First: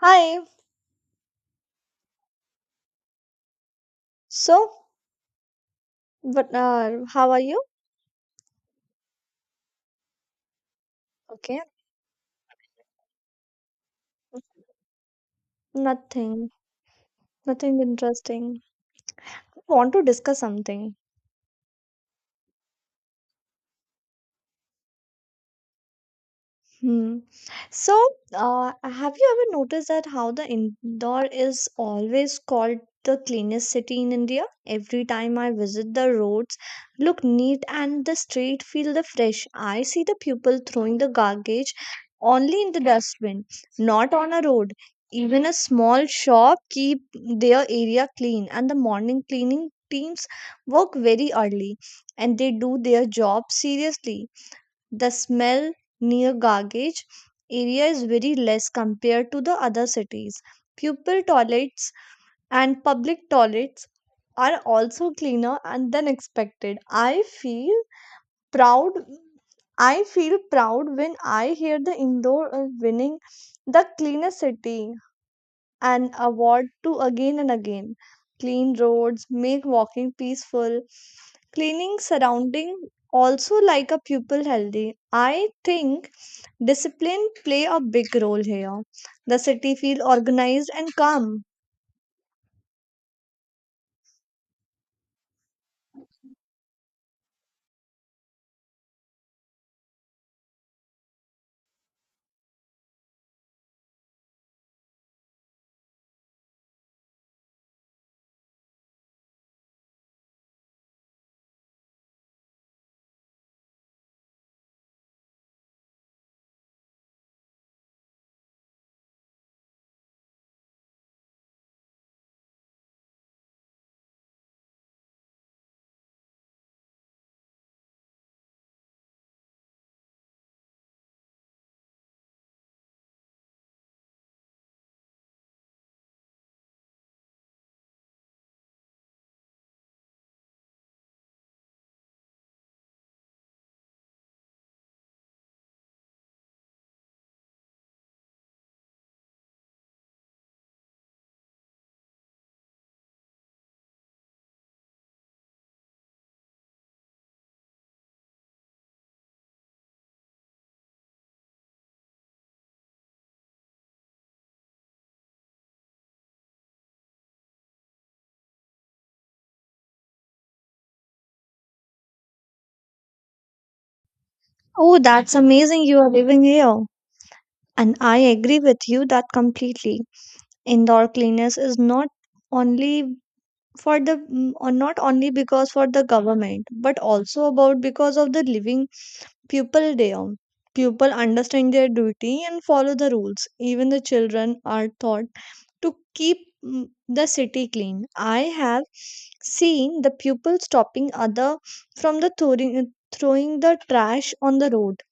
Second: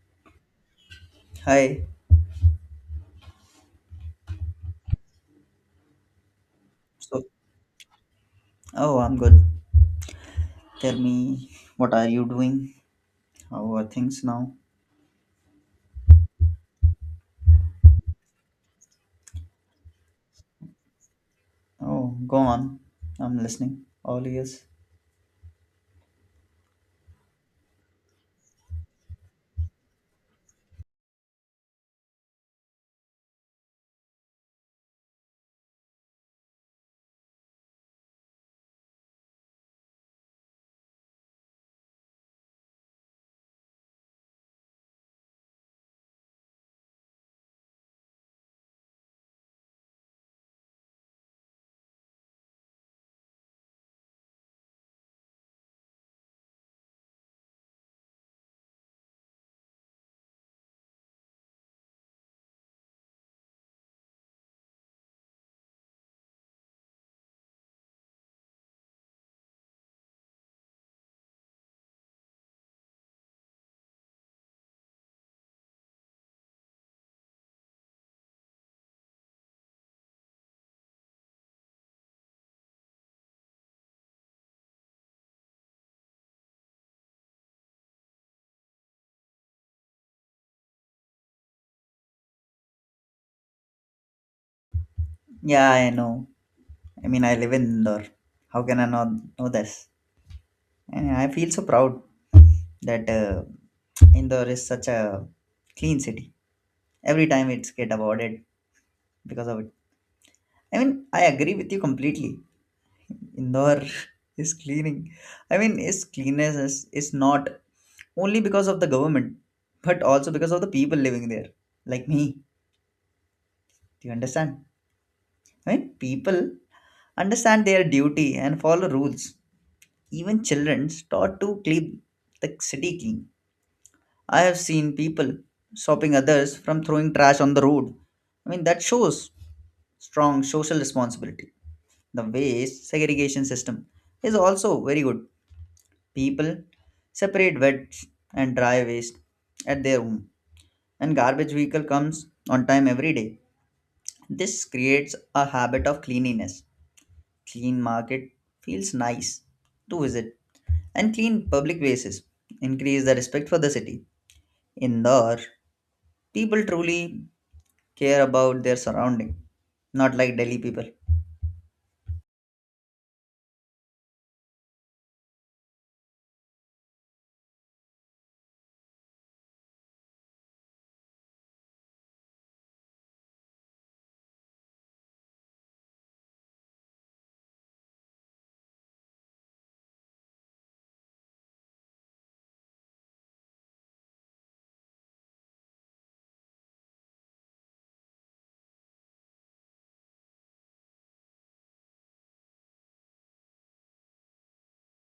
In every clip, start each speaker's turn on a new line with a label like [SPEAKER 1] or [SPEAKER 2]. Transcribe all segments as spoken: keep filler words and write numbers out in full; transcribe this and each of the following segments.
[SPEAKER 1] Hi.
[SPEAKER 2] Hi.
[SPEAKER 1] So, but uh,
[SPEAKER 2] So,
[SPEAKER 1] how are you?
[SPEAKER 2] oh, I'm good. Tell me,
[SPEAKER 1] Okay.
[SPEAKER 2] what are you doing? How are things now?
[SPEAKER 1] Nothing. Nothing interesting. I want to discuss something.
[SPEAKER 2] Oh, go on. I'm listening. All ears.
[SPEAKER 1] Hmm. So, uh, have you ever noticed that how the Indore is always called the cleanest city in India? Every time I visit, the roads look neat and the street feel the fresh. I see the people throwing the garbage only in the dustbin, not on a road. Even a small shop keep their area clean, and the morning cleaning teams work very early, and they do their job seriously. The smell near garbage area is very less compared to the other cities. Pupil toilets and public toilets are also cleaner and than expected. I feel proud i feel proud when I hear the Indoor uh, winning the cleanest city an award to again and again. Clean roads make walking peaceful. Cleaning surrounding also like a pupil healthy. I think discipline play a big role here. The city feel organized and calm.
[SPEAKER 2] Yeah, I know. I mean, I live in Indore. How can I not know this? And I feel so proud that uh, Indore is such a clean city. Every time it's get awarded because of it. I mean, I agree with you completely. Indore is cleaning. I mean, its cleanness is, is not only because of the government, but also because of the people living there, like me. Do you understand? I mean, people understand their duty and follow rules. Even children start to keep the city clean. I have seen people stopping others from throwing trash on the road. I mean, that shows strong social responsibility. The waste segregation system is also very good. People separate wet and dry waste at their home and garbage vehicle comes on time every day. This creates a habit of cleanliness. Clean market feels nice to visit, and clean public places increase the respect for the city. Indore, people truly care about their surrounding, not like Delhi people.
[SPEAKER 1] Oh, that's amazing you are living here. And I agree with you that completely. Indoor cleanliness is not only for the mm, or not only because for the government but also about because of the living people day on. People understand their duty and follow the rules. Even the children are taught to keep mm, the city clean. I have seen the pupil stopping other from the throwing, throwing the trash on the road.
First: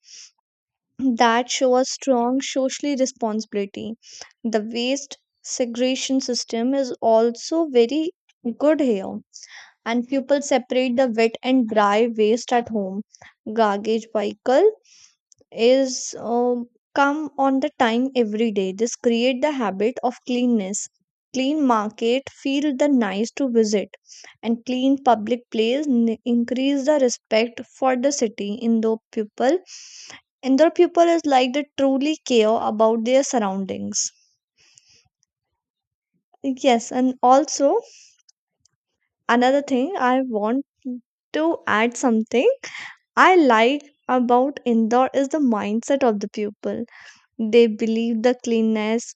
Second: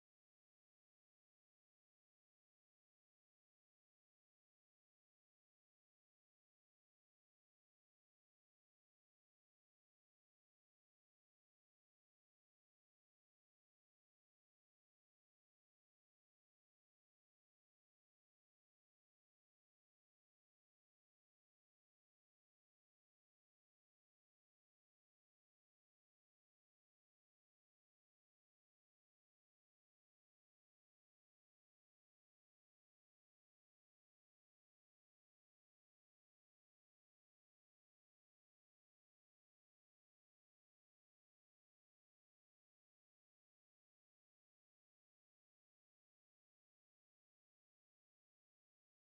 [SPEAKER 1] That show a strong social responsibility. The waste segregation system is also very good here. And people separate the wet and dry waste at home. Garbage vehicle is um, come on the time every day. This create the habit of cleanness. Clean market feel the nice to visit, and clean public place n- increase the respect for the city. Indo people, Indo people is like they truly care about their surroundings. Yes, and also another thing I want to add something I like about Indore is the mindset of the people. They believe the cleanliness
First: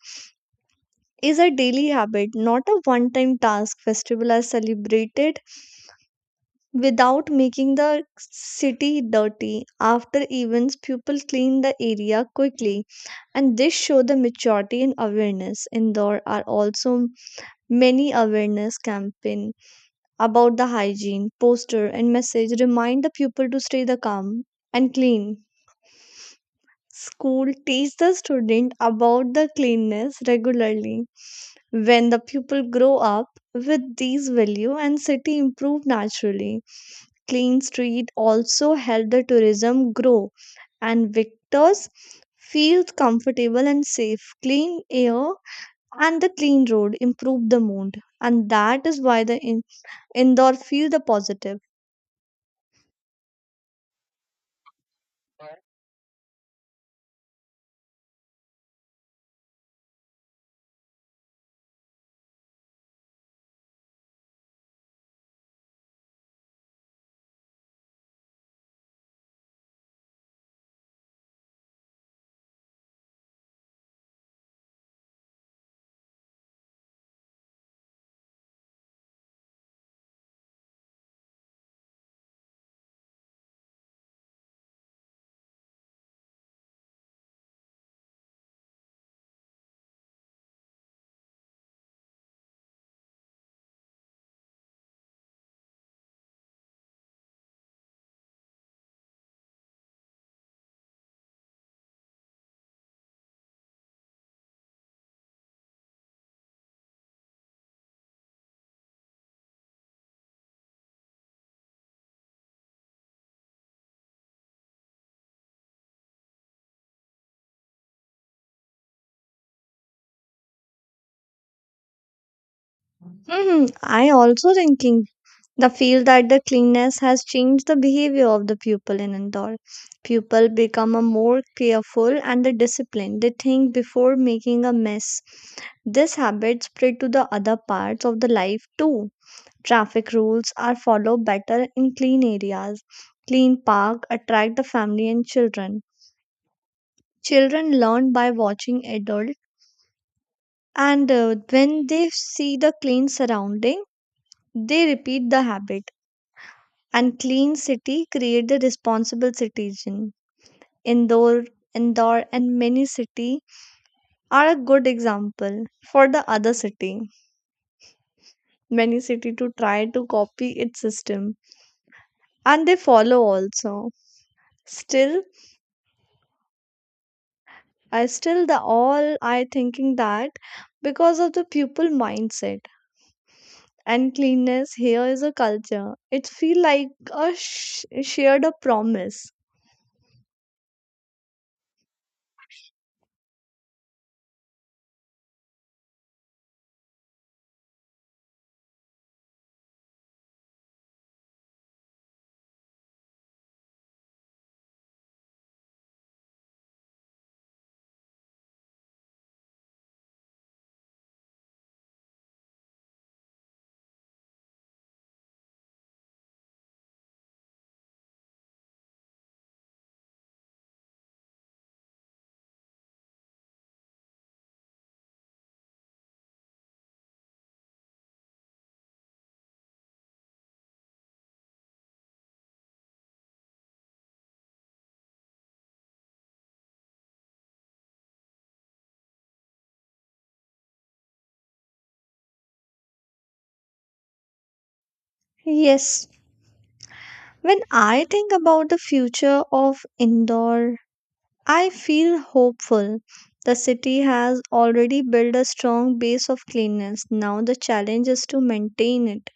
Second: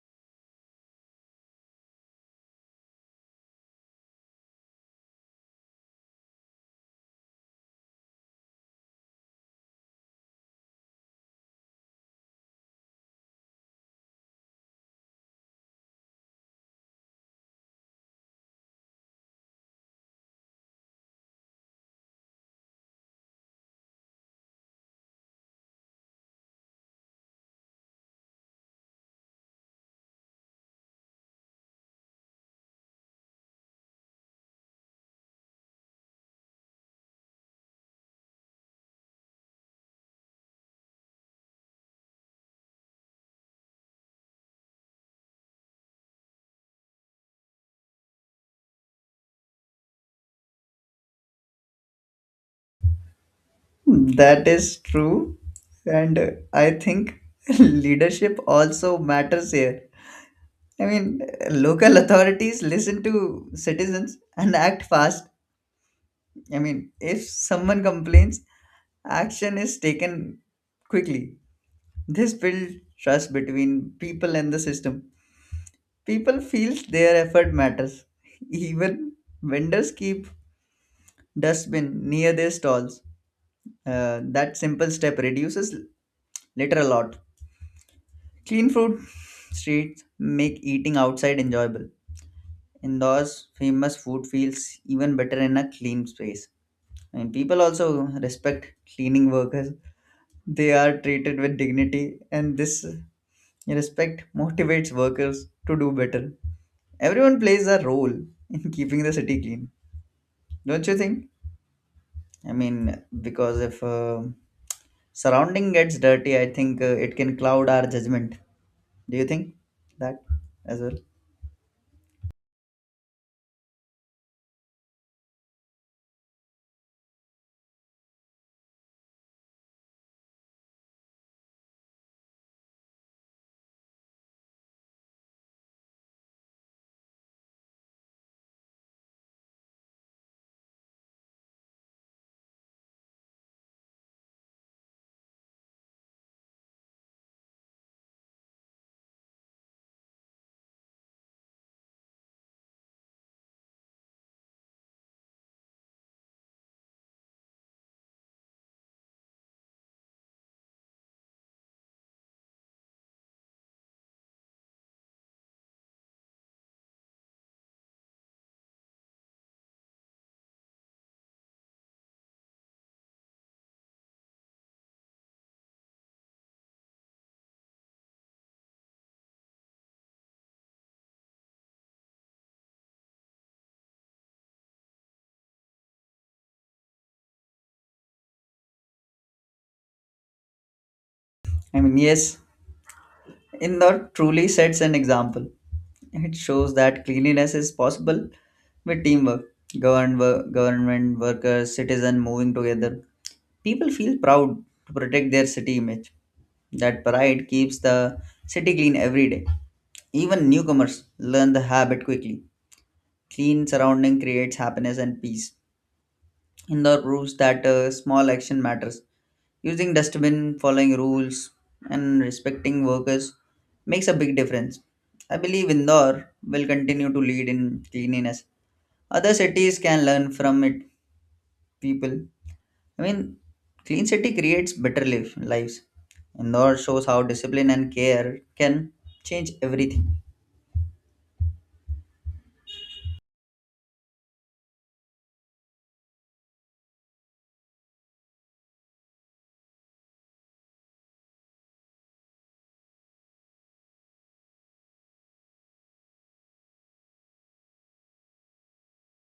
[SPEAKER 1] is a daily habit, not a one time task. Festivals are celebrated without making the city dirty. After events, people clean the area quickly, and this show the maturity and awareness. Indore are also many awareness campaign about the hygiene, poster and message remind the people to stay the calm and clean. School teach the student about the cleanness regularly. When the pupil grow up with these value and city improve naturally. Clean street also help the tourism grow and victors feel comfortable and safe. Clean air and the clean road improve the mood and that is why the in- indoor feel the positive.
[SPEAKER 2] That is true, and uh, I think leadership also matters here. I mean, uh, local authorities listen to citizens and act fast. I mean, if someone complains, action is taken quickly. This builds trust between people and the system. People feel their effort matters. Even vendors keep dustbin near their stalls. Uh, that simple step reduces litter a lot. Clean food streets make eating outside enjoyable. Indoors, famous food feels even better in a clean space. And people also respect cleaning workers. They are treated with dignity, and this respect motivates workers to do better. Everyone plays a role in keeping the city clean, don't you think? I mean, because if uh, surrounding gets dirty, I think uh, it can cloud our judgment. Do you think that as well?
[SPEAKER 1] Mhm. I also thinking the feel that the cleanness has changed the behavior of the pupil in Indore. Pupil become a more careful and the disciplined. They think before making a mess. This habit spread to the other parts of the life too. Traffic rules are followed better in clean areas. Clean park attract the family and children. Children learn by watching adult and uh, when they see the clean surrounding, they repeat the habit and clean city create the responsible citizen. Indore, Indore, and many city are a good example for the other city. Many city to try to copy its system, and they follow also. Still, I still the all I thinking that because of the pupil mindset and cleanness here is a culture. It feel like a sh- shared a promise.
[SPEAKER 2] I mean, yes, Indore truly sets an example. It shows that cleanliness is possible with teamwork, governed, wo- government workers, citizen moving together. People feel proud to protect their city image. That pride keeps the city clean every day. Even newcomers learn the habit quickly. Clean surrounding creates happiness and peace. Indoor proves that uh, small action matters. Using dustbin, following rules, and respecting workers makes a big difference. I believe Indore will continue to lead in cleanliness. Other cities can learn from it. People. I mean, clean city creates better life, lives. Indore shows how discipline and care can change everything.
[SPEAKER 1] Yes, when I think about the future of Indore I feel hopeful. The city has already built a strong base of cleanliness. Now the challenge is to maintain it.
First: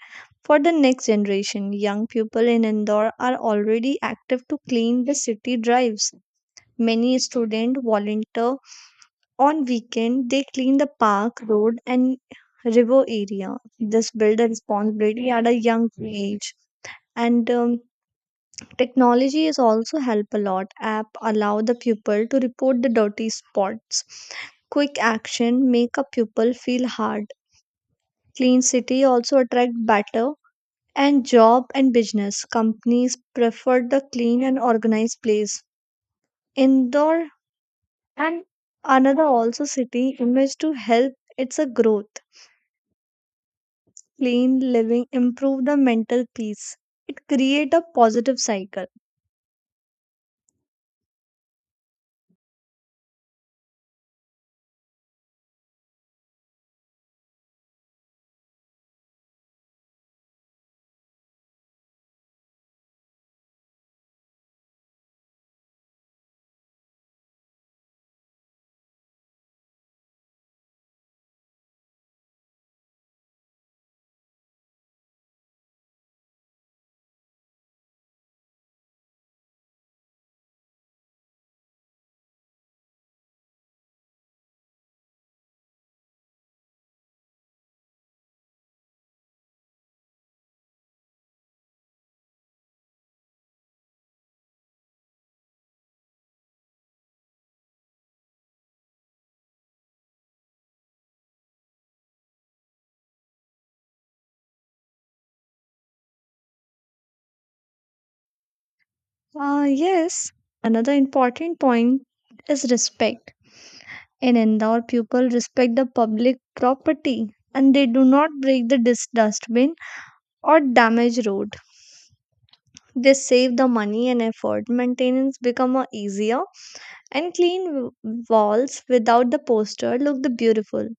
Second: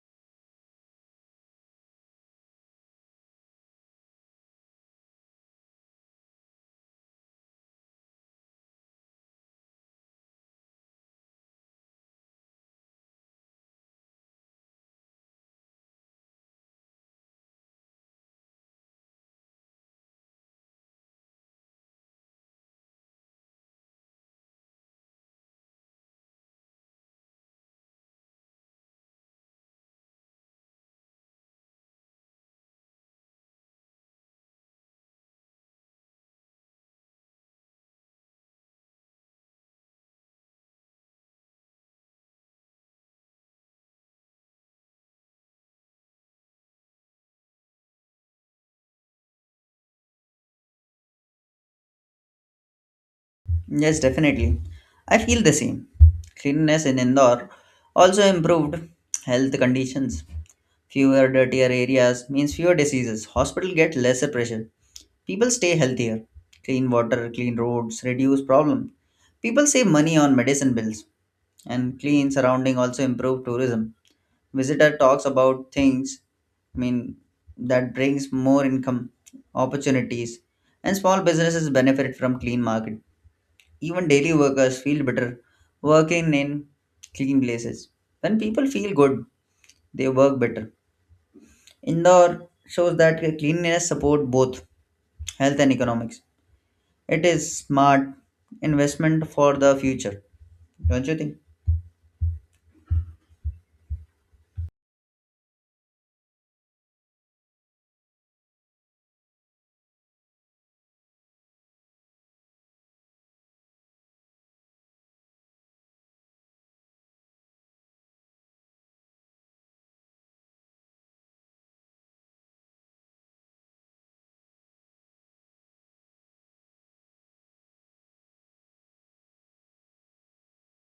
[SPEAKER 1] For the next generation, young people in Indore are already active to clean the city drives. Many students volunteer on weekend. They clean the park, road and river area. This build a responsibility at a young age. And um, technology is also help a lot. App allow the pupil to report the dirty spots. Quick action make a pupil feel hard. Clean city also attract better and job and business. Companies prefer the clean and organized place. Indoor and another also city image to help its a growth. Clean living improve the mental peace. It create a positive cycle.
[SPEAKER 2] Yes, definitely. I feel the same. Cleanliness in Indore also improved health conditions. Fewer dirtier areas means fewer diseases. Hospital get lesser pressure. People stay healthier. Clean water, clean roads, reduce problem. People save money on medicine bills. And clean surrounding also improve tourism. Visitor talks about things, I mean, that brings more income, opportunities, and small businesses benefit from clean market. Even daily workers feel better working in clean places. When people feel good, they work better. Indore shows that cleanliness support both health and economics. It is smart investment for the future. Don't you think?
[SPEAKER 1] Uh, yes, another important point is respect. In Indore, people respect the public property and they do not break the dis- dustbin or damage road. They save the money and effort. Maintenance become a easier and clean w- walls without the poster look the beautiful.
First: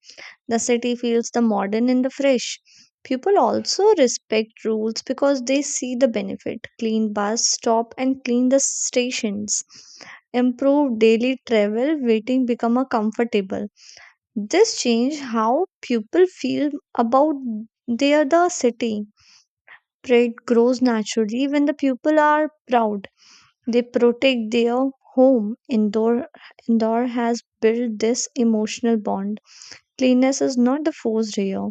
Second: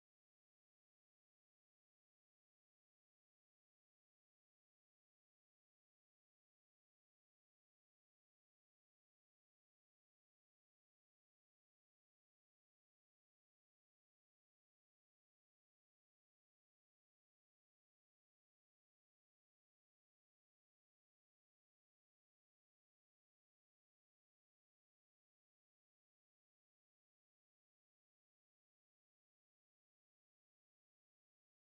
[SPEAKER 1] The city feels the modern and the fresh. People also respect rules because they see the benefit. Clean bus stop and clean the stations. Improve daily travel, waiting become a comfortable. This change how people feel about their the city. Pride grows naturally when the people are proud. They protect their home. Indoor indoor has built this emotional bond. Cleanness is not the forced here,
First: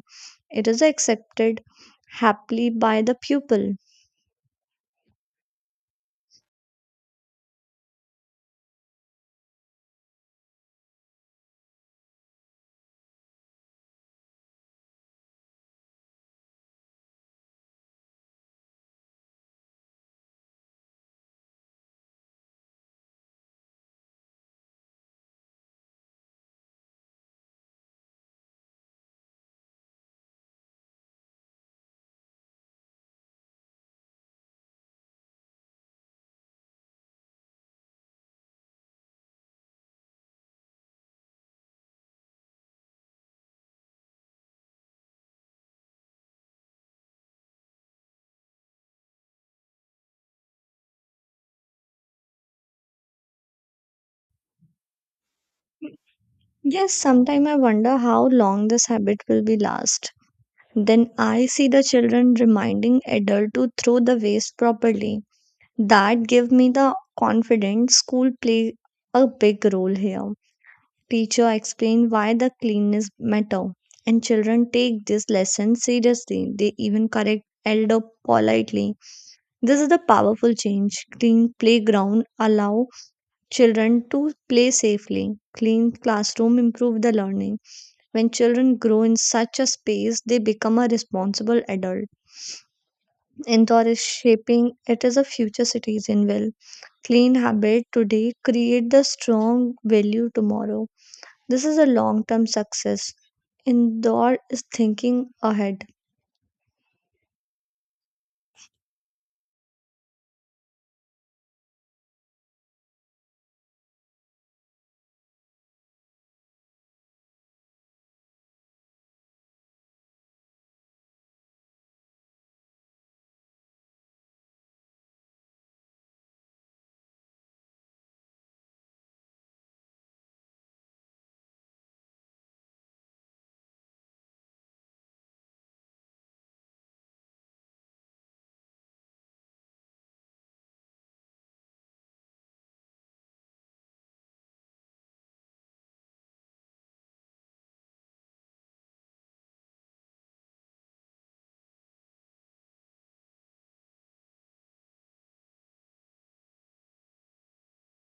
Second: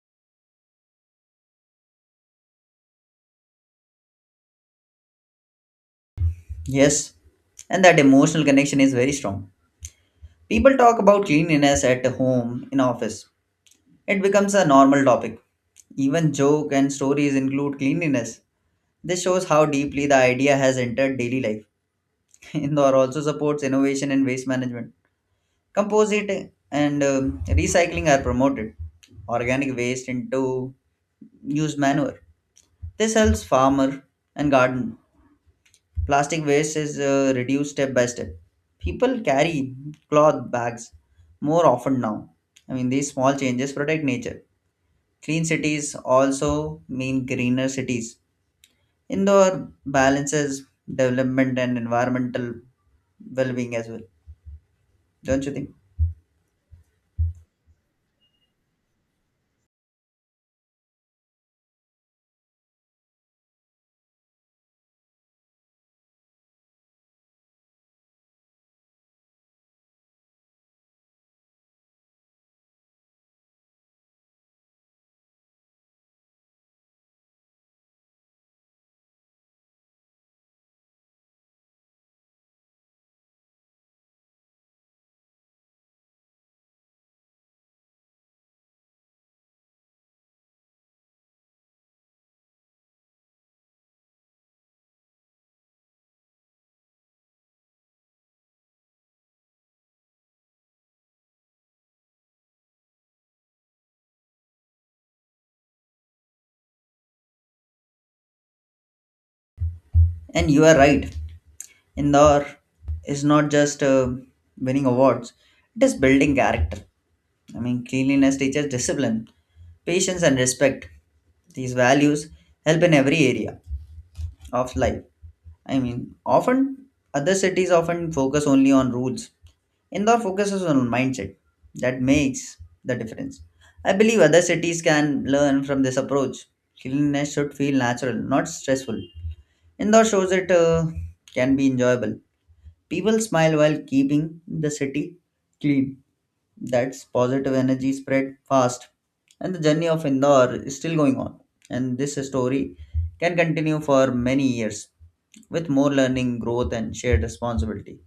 [SPEAKER 1] it is accepted happily by the pupil.
[SPEAKER 2] Yes, and that emotional connection is very strong. People talk about cleanliness at home, in office. It becomes a normal topic. Even joke and stories include cleanliness. This shows how deeply the idea has entered daily life. Indore also supports innovation in waste management. Composite and um, recycling are promoted. Organic waste into used manure. This helps farmer and garden. Plastic waste is uh, reduced step by step. People carry cloth bags more often now. I mean, these small changes protect nature. Clean cities also mean greener cities. Indoor balances development and environmental well being as well, don't you think?
[SPEAKER 1] Yes, sometimes I wonder how long this habit will be last. Then I see the children reminding adult to throw the waste properly. That give me the confidence school play a big role here. Teacher explain why the cleanness matter and children take this lesson seriously. They even correct elder politely. This is the powerful change. Clean playground allow children to play safely. Clean classroom improve the learning. When children grow in such a space, they become a responsible adult. Indore is shaping it is a future citizen will. Clean habit today create the strong value tomorrow. This is a long-term success. Indore is thinking ahead.
[SPEAKER 2] And you are right. Indoor is not just uh, winning awards, it is building character. I mean, cleanliness teaches discipline, patience, and respect. These values help in every area of life. I mean, often other cities often focus only on rules. Indore focuses on mindset. That makes the difference. I believe other cities can learn from this approach. Cleanliness should feel natural, not stressful. Indore shows it uh, can be enjoyable. People smile while keeping the city clean. That's positive energy spread fast, and the journey of Indore is still going on. And this story can continue for many years with more learning, growth, and shared responsibility.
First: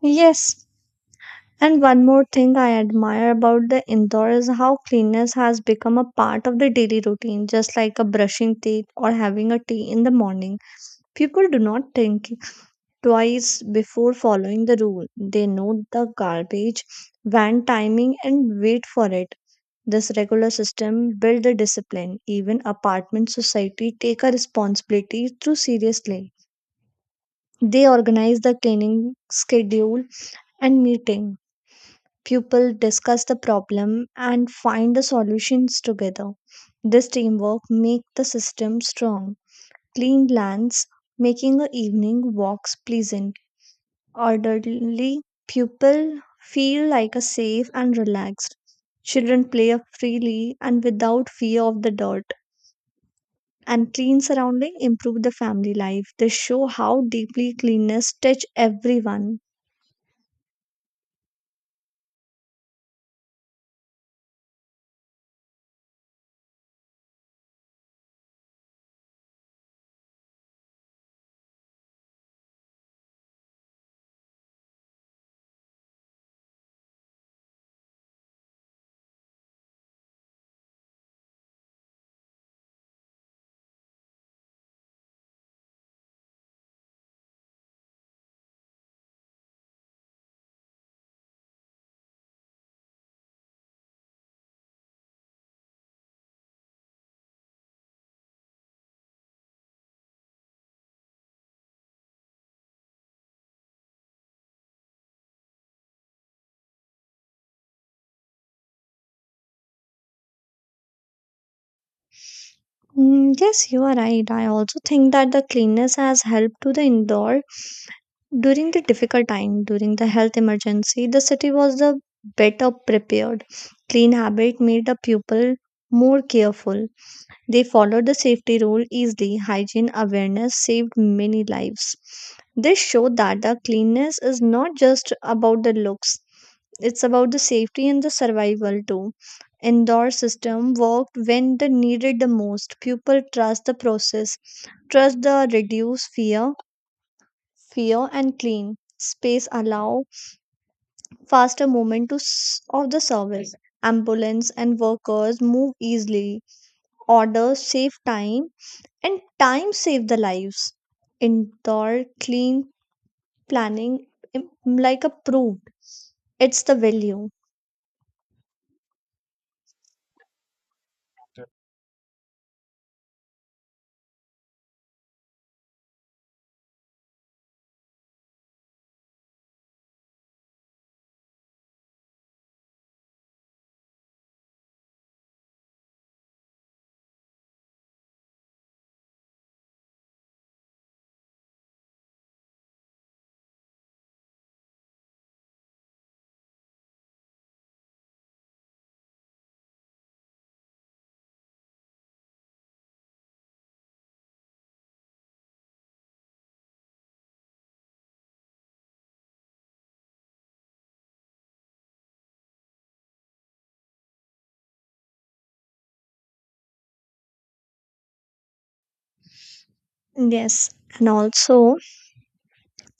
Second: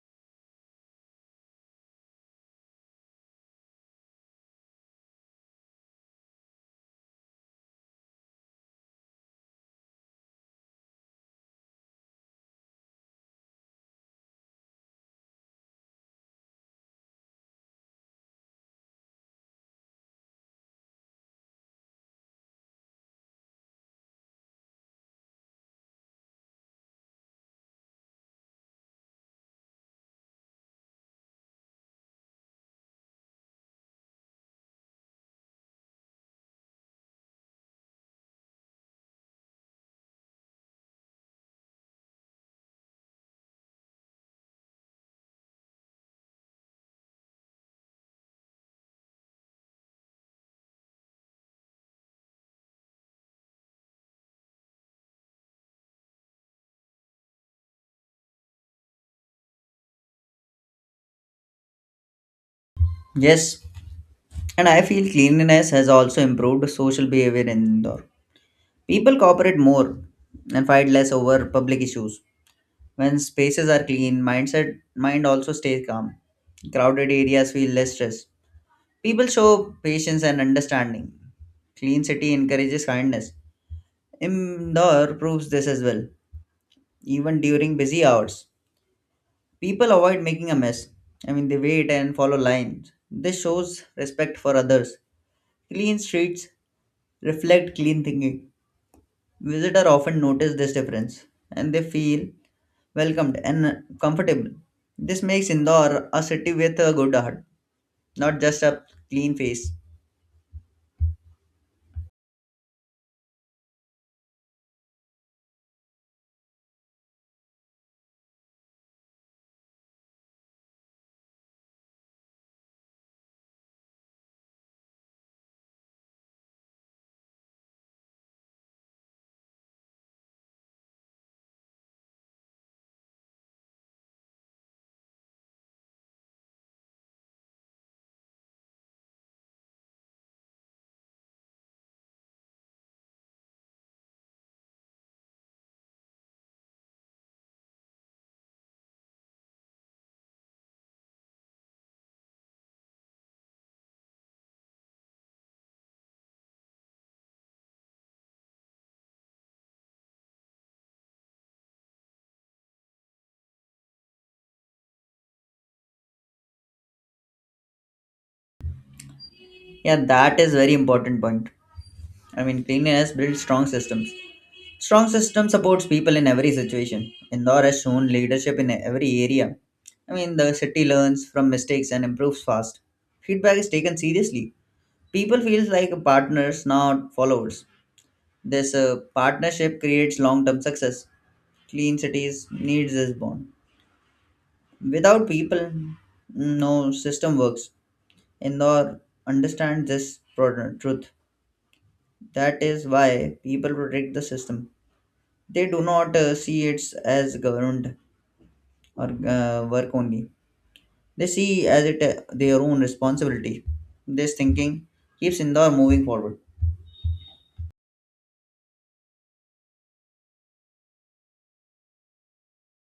[SPEAKER 1] Yes, and one more thing I admire about the Indore is how cleanliness has become a part of the daily routine, just like a brushing teeth or having a tea in the morning. People do not think twice before following the rule. They know the garbage van timing and wait for it. This regular system build a discipline. Even apartment society take a responsibility too seriously. They organize the cleaning schedule and meeting. Pupils discuss the problem and find the solutions together. This teamwork makes the system strong. Clean lands, making the evening walks pleasant. Orderly pupil feel like a safe and relaxed. Children play freely and without fear of the dirt. And clean surrounding improve the family life. They show how deeply cleanness touch everyone.
[SPEAKER 2] Yes, and I feel cleanliness has also improved social behavior in Indore. People cooperate more and fight less over public issues. When spaces are clean, mindset mind also stays calm. Crowded areas feel less stress. People show patience and understanding. Clean city encourages kindness. Indore proves this as well. Even during busy hours, people avoid making a mess. I mean, they wait and follow lines. This shows respect for others. Clean streets reflect clean thinking. Visitors often notice this difference and they feel welcomed and comfortable. This makes Indore a city with a good heart, not just a clean face.
[SPEAKER 1] Mm, yes, you are right. I also think that the cleanness has helped to the indoor during the difficult time, during the health emergency. The city was the better prepared. Clean habit made the pupil more careful. They followed the safety rule easily. Hygiene awareness saved many lives. This showed that the cleanliness is not just about the looks, it's about the safety and the survival too. Indoor system worked when they needed the most. People trust the process, trust the reduce fear, fear and clean space allow faster movement to s- of the service. Ambulance and workers move easily. Orders save time and time saved the lives. Indoor clean planning im- like approved. It's the value.
[SPEAKER 2] Yeah, that is very important point. I mean, cleanliness builds strong systems. Strong system supports people in every situation. Indore has shown leadership in every area. I mean, the city learns from mistakes and improves fast. Feedback is taken seriously. People feels like partners, not followers. This uh, partnership creates long-term success. Clean cities needs this bond. Without people, no system works. Indore understands this pro- truth. That is why people protect the system. they do not uh, see it as government or uh, work only. They see as it uh, their own responsibility. This thinking keeps Indore moving forward.
[SPEAKER 1] Yes, and also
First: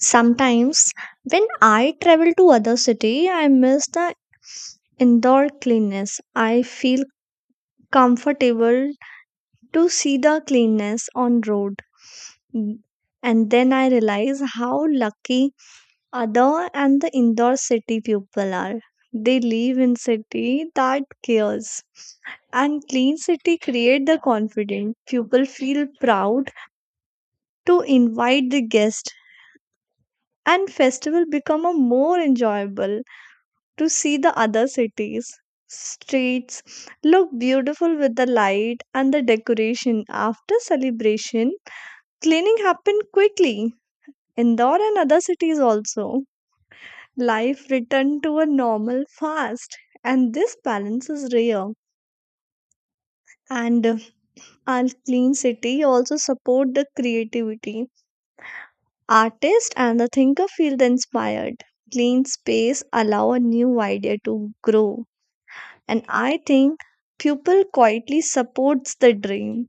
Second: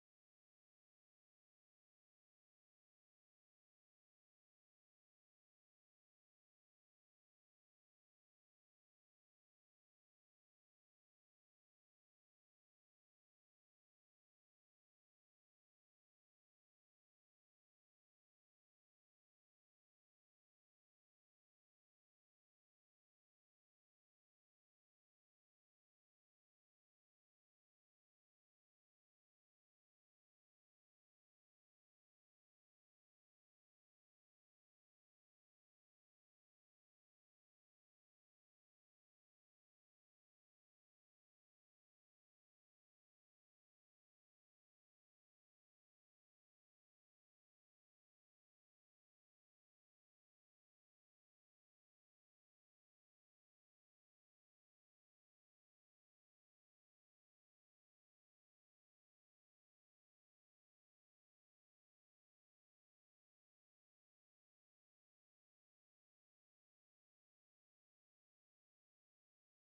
[SPEAKER 1] sometimes when I travel to other city, I miss the indoor cleanness. I feel comfortable to see the cleanness on road. Mm, And then I realize how lucky other and the indoor city people are. They live in city that cares. And clean city create the confidence people feel proud to invite the guest and festival become a more enjoyable to see the other cities streets look beautiful with the light and the decoration after celebration cleaning happened quickly. Indore and other cities also life returned to a normal fast and this balance is rare and uh, our clean city also support the creativity. Artist and the thinker feel the inspired. Clean space allow a new idea to grow. And I think pupil quietly supports the dream.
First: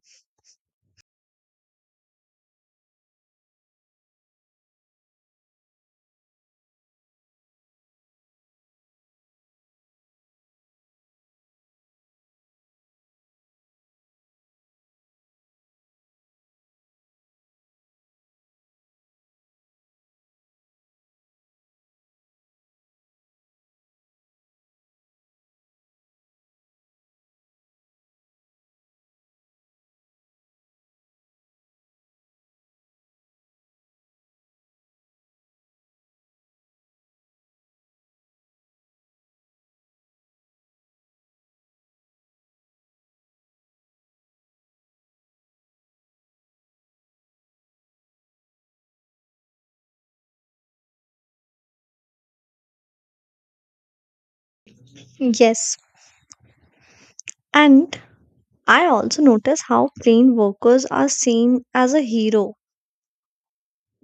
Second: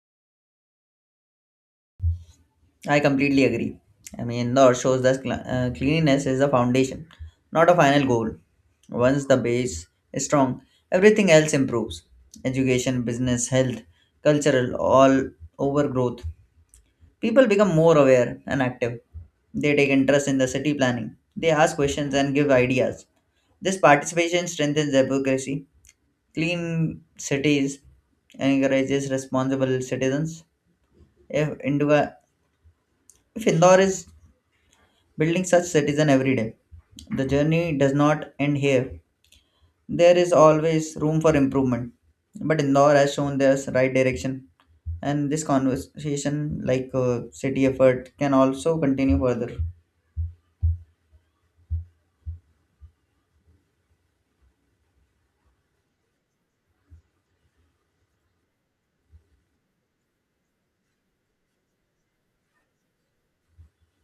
[SPEAKER 2] I completely agree. I mean, Indore shows that cl- uh, cleanliness is a foundation, not a final goal. Once the base is strong, everything else improves. Education, business, health, cultural, all overgrowth. People become more aware and active. They take interest in the city planning. They ask questions and give ideas. This participation strengthens democracy, clean cities, encourages responsible citizens. If Indore, if Indore is building such citizen every day, the journey does not end here. There is always room for improvement. But Indore has shown this right direction, and this conversation, like uh, city effort, can also continue further.
[SPEAKER 1] Yes. And I also notice how plain workers are seen as a hero.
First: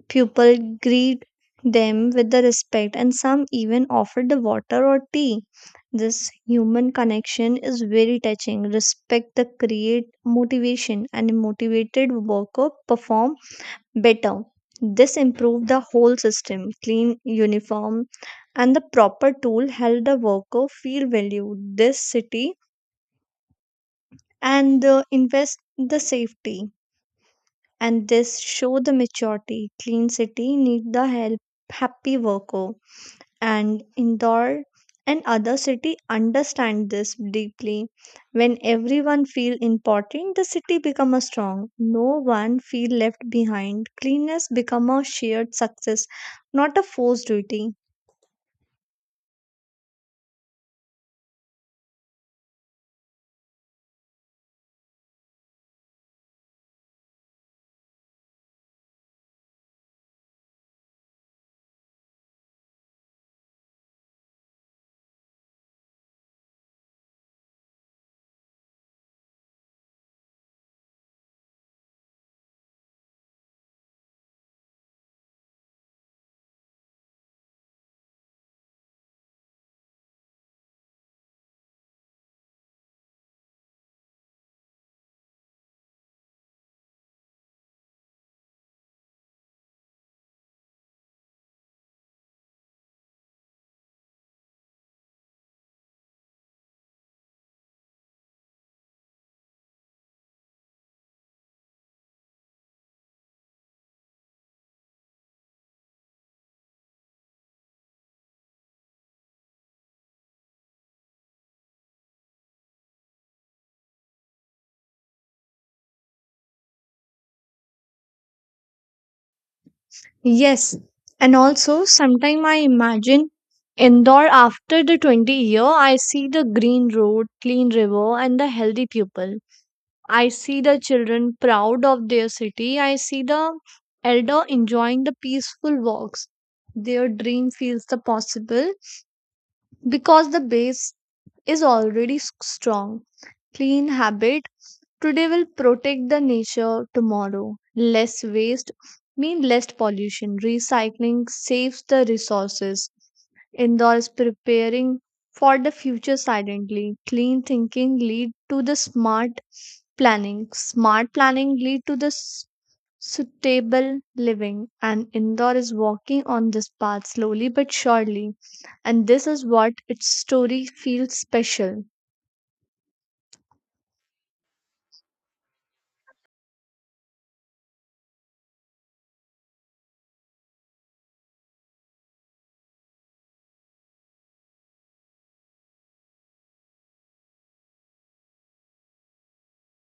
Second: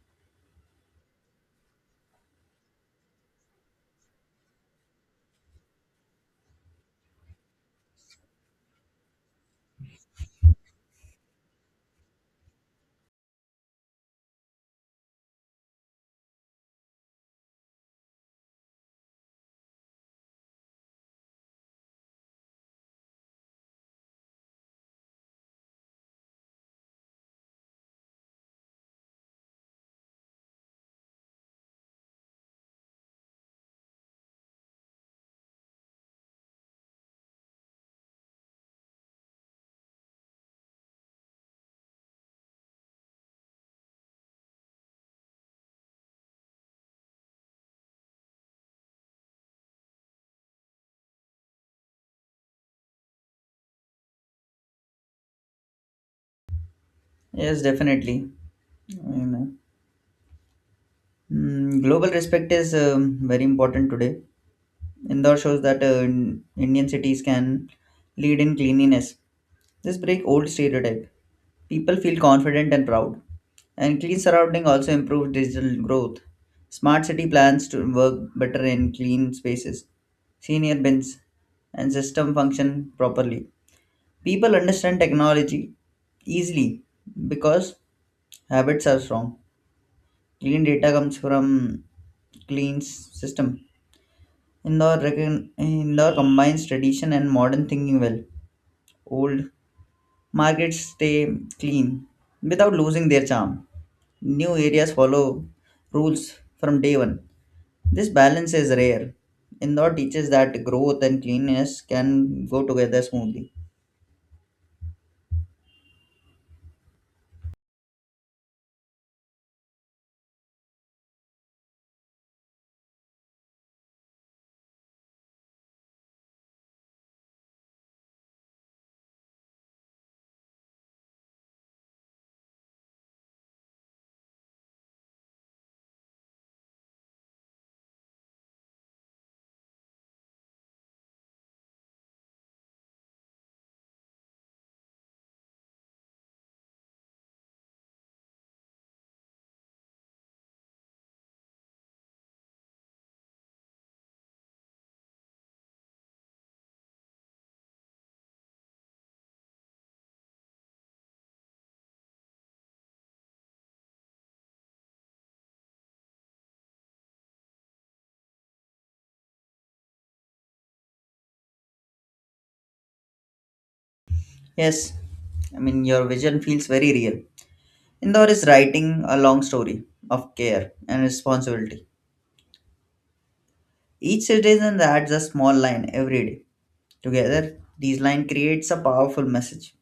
[SPEAKER 1] People greet them with the respect and some even offer the water or tea. This human connection is very touching. Respect the create motivation and a motivated worker perform better. This improved the whole system. Clean uniform and the proper tool helped the worker feel valued. This city and the invest the safety and this show the maturity. Clean city need the help happy worker. And Indore and other city understand this deeply. When everyone feel important, the city become a strong. No one feel left behind. Cleanness become a shared success, not a forced duty.
[SPEAKER 2] Yes, definitely. You know. Mm, global respect is um, very important today. Indore shows that uh, in- Indian cities can lead in cleanliness. This break old stereotype. People feel confident and proud. And clean surrounding also improves digital growth. Smart city plans to work better in clean spaces, senior bins, and system function properly. People understand technology easily because habits are strong. Clean data comes from clean s- system. Indore, recon- Indore combines tradition and modern thinking well. Old markets stay clean without losing their charm. New areas follow rules from day one. This balance is rare. Indore teaches that growth and cleanliness can go together smoothly.
[SPEAKER 1] Yes, and also sometime I imagine Indore after the twenty year. I see the green road, clean river and the healthy people. I see the children proud of their city. I see the elder enjoying the peaceful walks. Their dream feels the possible because the base is already s- strong. Clean habit today will protect the nature tomorrow. Less waste mean less pollution. Recycling saves the resources. Indoors preparing for the future silently. Clean thinking lead to the smart planning. Smart planning lead to the s- suitable living. And indoor is walking on this path slowly but surely. And this is what its story feels special.
[SPEAKER 2] Yes, I mean, your vision feels very real. Indore is writing a long story of care and responsibility. Each citizen adds a small line every day. Together, these lines creates a powerful message.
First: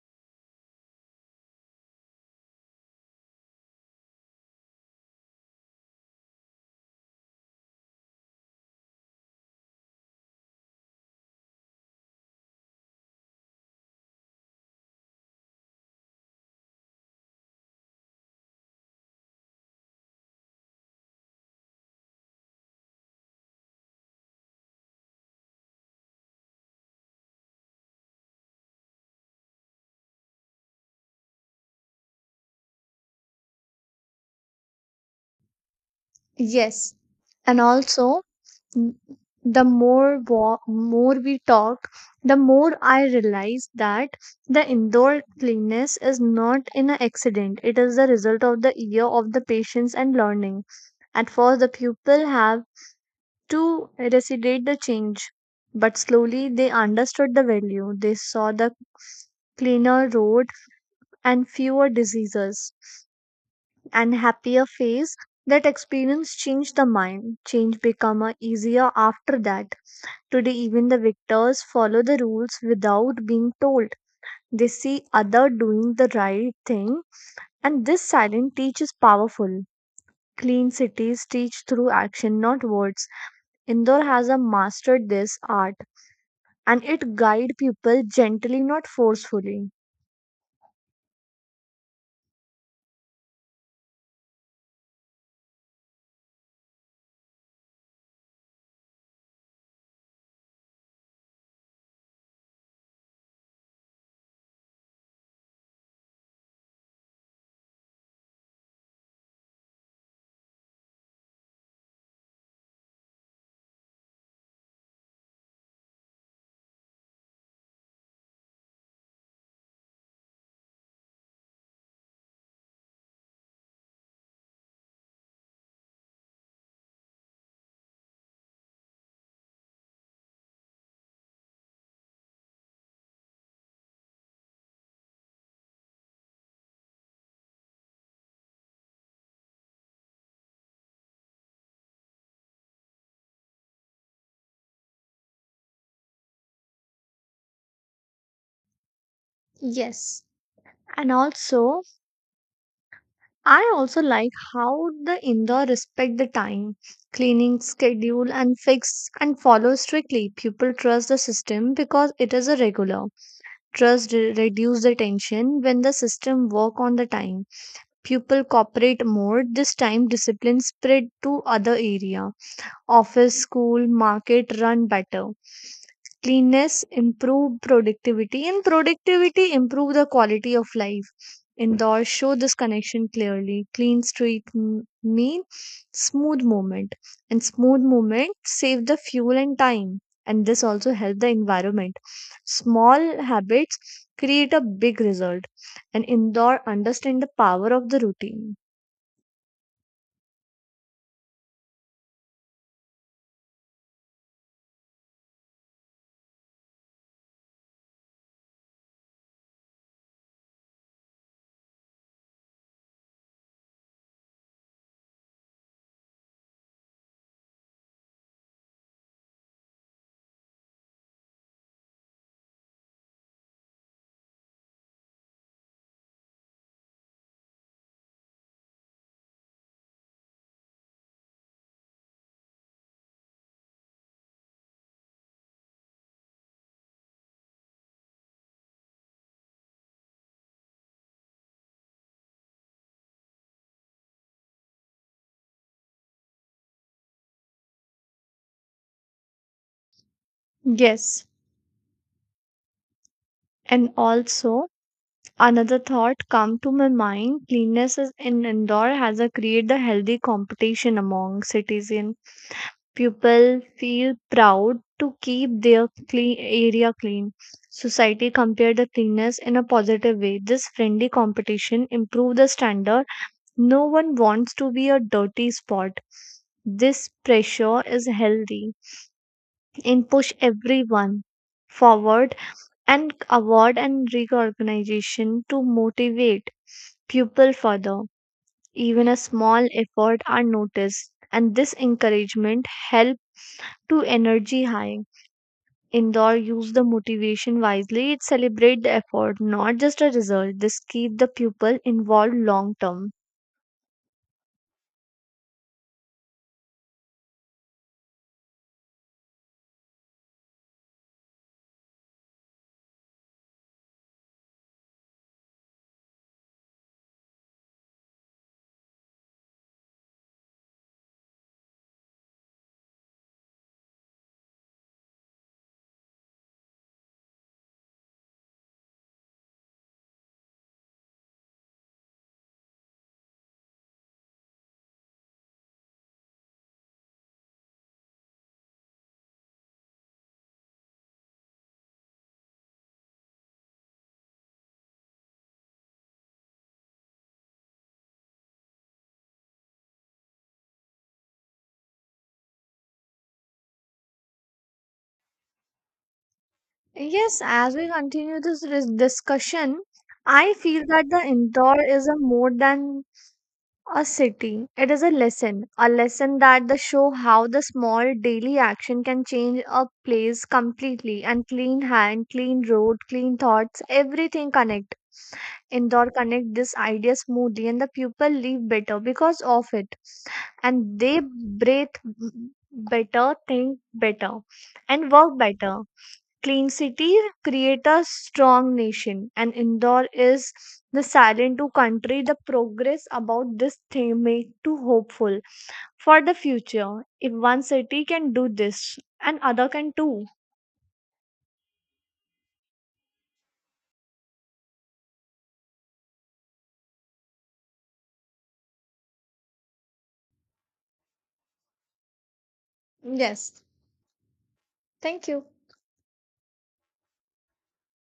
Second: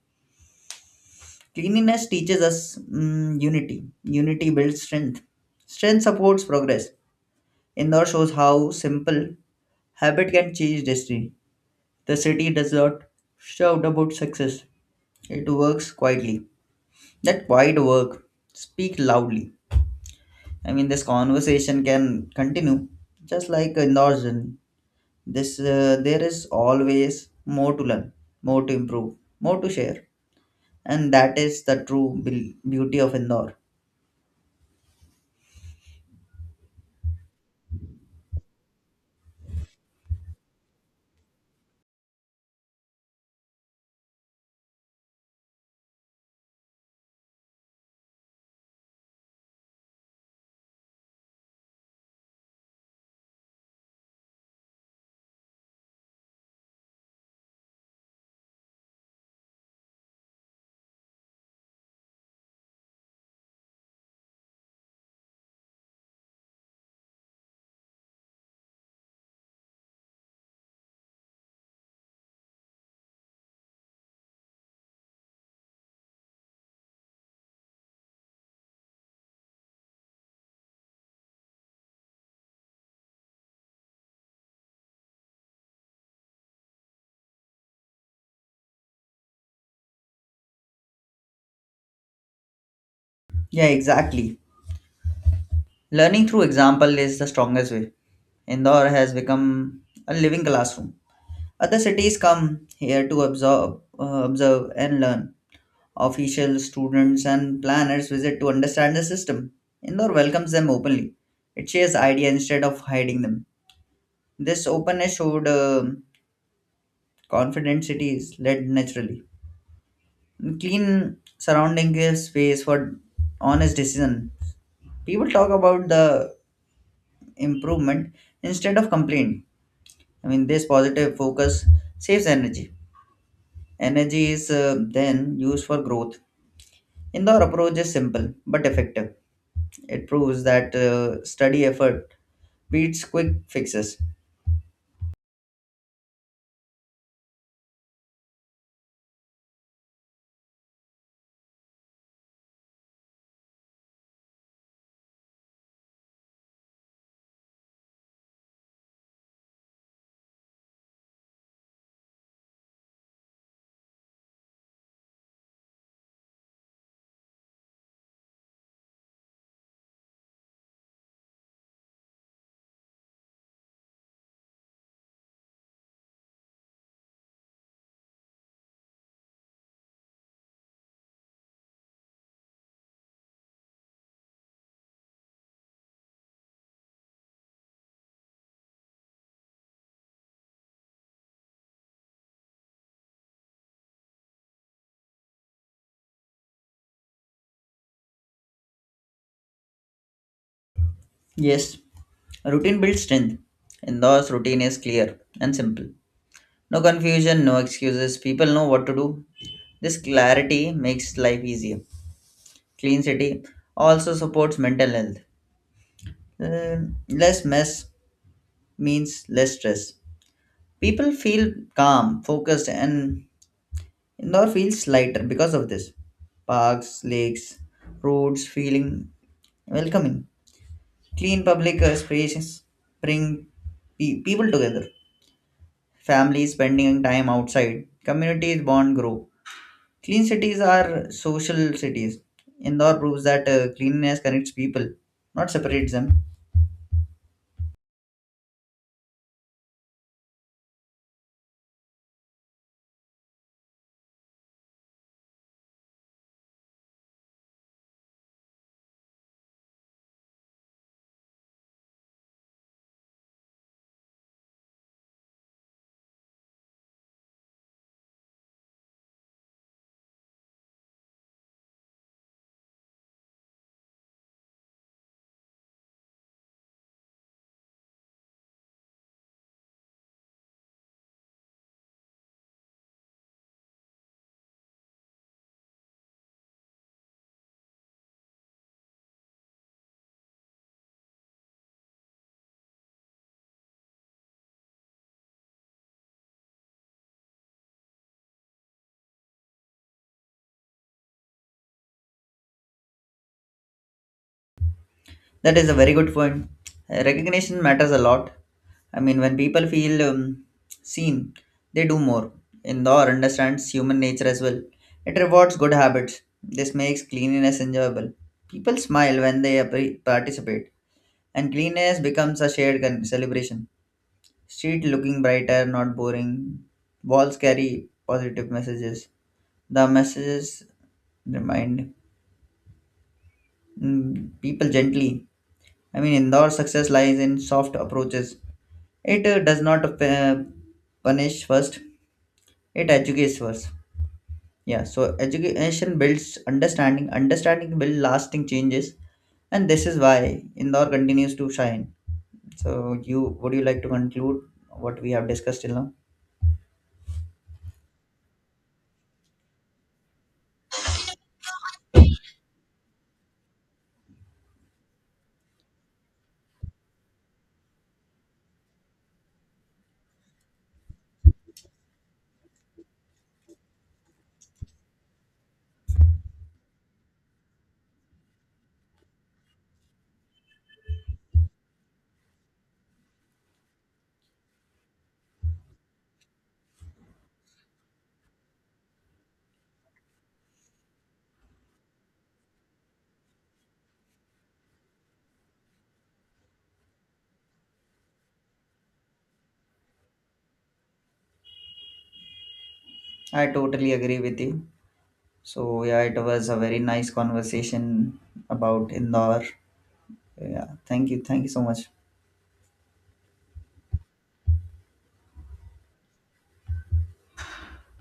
[SPEAKER 2] Cleanliness teaches us mm, unity. Unity builds strength. Strength supports progress. Indore shows how simple habit can change destiny. The city does not shout about success. It works quietly. That quiet work speak loudly. I mean, this conversation can continue, just like Indore's journey. This uh, there is always more to learn, more to improve, more to share. And that is the true bel- beauty of Indore.
[SPEAKER 1] Yes. And also n- the more wa- more we talk the more I realize that the indoor cleanness is not an accident. It is the result of the year of the patience and learning. At first the pupil have to recite the change but slowly they understood the value. They saw the cleaner road and fewer diseases and happier face. That experience changed the mind. Change become uh, easier after that. Today, even the victors follow the rules without being told. They see other doing the right thing, and this silent teach is powerful. Clean cities teach through action, not words. Indore has a mastered this art, and it guide people gently, not forcefully.
[SPEAKER 2] Yeah, exactly. Learning through example is the strongest way. Indore has become a living classroom. Other cities come here to absorb, uh, observe, and learn. Officials, students, and planners visit to understand the system. Indore welcomes them openly. It shares ideas instead of hiding them. This openness showed um confident cities led naturally. Clean surrounding gives space for honest decision. People talk about the improvement instead of complaint. I mean, this positive focus saves energy. Energy is uh, then used for growth. Indoor approach is simple but effective. It proves that uh, study effort beats quick fixes.
[SPEAKER 1] Yes. And also, I also like how the Indore respect the time, cleaning schedule and fix and follow strictly. People trust the system because it is a regular. Trust re- reduce the tension when the system work on the time. Pupil cooperate more. This time discipline spread to other area. Office, school, market run better. Cleanness improve productivity and productivity improve the quality of life. Indoors show this connection clearly. Clean street m- mean smooth movement and smooth movement save the fuel and time and this also help the environment. Small habits create a big result and indoor understand the power of the routine.
[SPEAKER 2] Yes, routine builds strength. Indoors routine is clear and simple. No confusion, no excuses. People know what to do. This clarity makes life easier. Clean city also supports mental health. Uh, less mess means less stress. People feel calm, focused, and indoor feels lighter because of this. Parks, lakes, roads feeling welcoming. Clean public uh, spaces bring pe- people together. Families spending time outside, communities bond grow. Clean cities are social cities. Indoor proves that uh, cleanliness connects people, not separates them.
[SPEAKER 1] Yes, and also another thought come to my mind. Cleanliness is in Indore has a create the healthy competition among citizens. People feel proud to keep their clean area clean. Society compare the cleanness in a positive way. This friendly competition improve the standard. No one wants to be a dirty spot. This pressure is healthy and push everyone forward and award and recognition to motivate pupil further. Even a small effort are noticed, and this encouragement help to energy high. Indoor use the motivation wisely. It celebrate the effort, not just a result. This keep the pupil involved long term.
[SPEAKER 2] That is a very good point. Uh, Recognition matters a lot. I mean, when people feel um, seen, they do more. Indore understands human nature as well. It rewards good habits. This makes cleanliness enjoyable. People smile when they appre- participate, and cleanliness becomes a shared con- celebration. Street looking brighter, not boring. Walls carry positive messages. The messages remind mm, people gently. I mean, Indore success lies in soft approaches. It uh, does not uh, punish first, it educates first. Yeah, so education builds understanding, understanding builds lasting changes, and this is why Indore continues to shine. So, you would you like to conclude what we have discussed till now?
[SPEAKER 1] Yes, as we continue this dis- discussion, I feel that the indoor is a more than a city. It is a lesson, a lesson that the show how the small daily action can change a place completely and clean hand, clean road, clean thoughts, everything connect. Indore connect this idea smoothly and the people live better because of it and they breathe better, think better and work better. Clean city create a strong nation, and Indore is the silent to country. The progress about this theme make too hopeful for the future. If one city can do this, and other can too.
[SPEAKER 2] I totally agree with you. So, yeah, it was a very nice conversation about Indore. Yeah, thank you, thank you so much.
[SPEAKER 1] Yes. Thank you.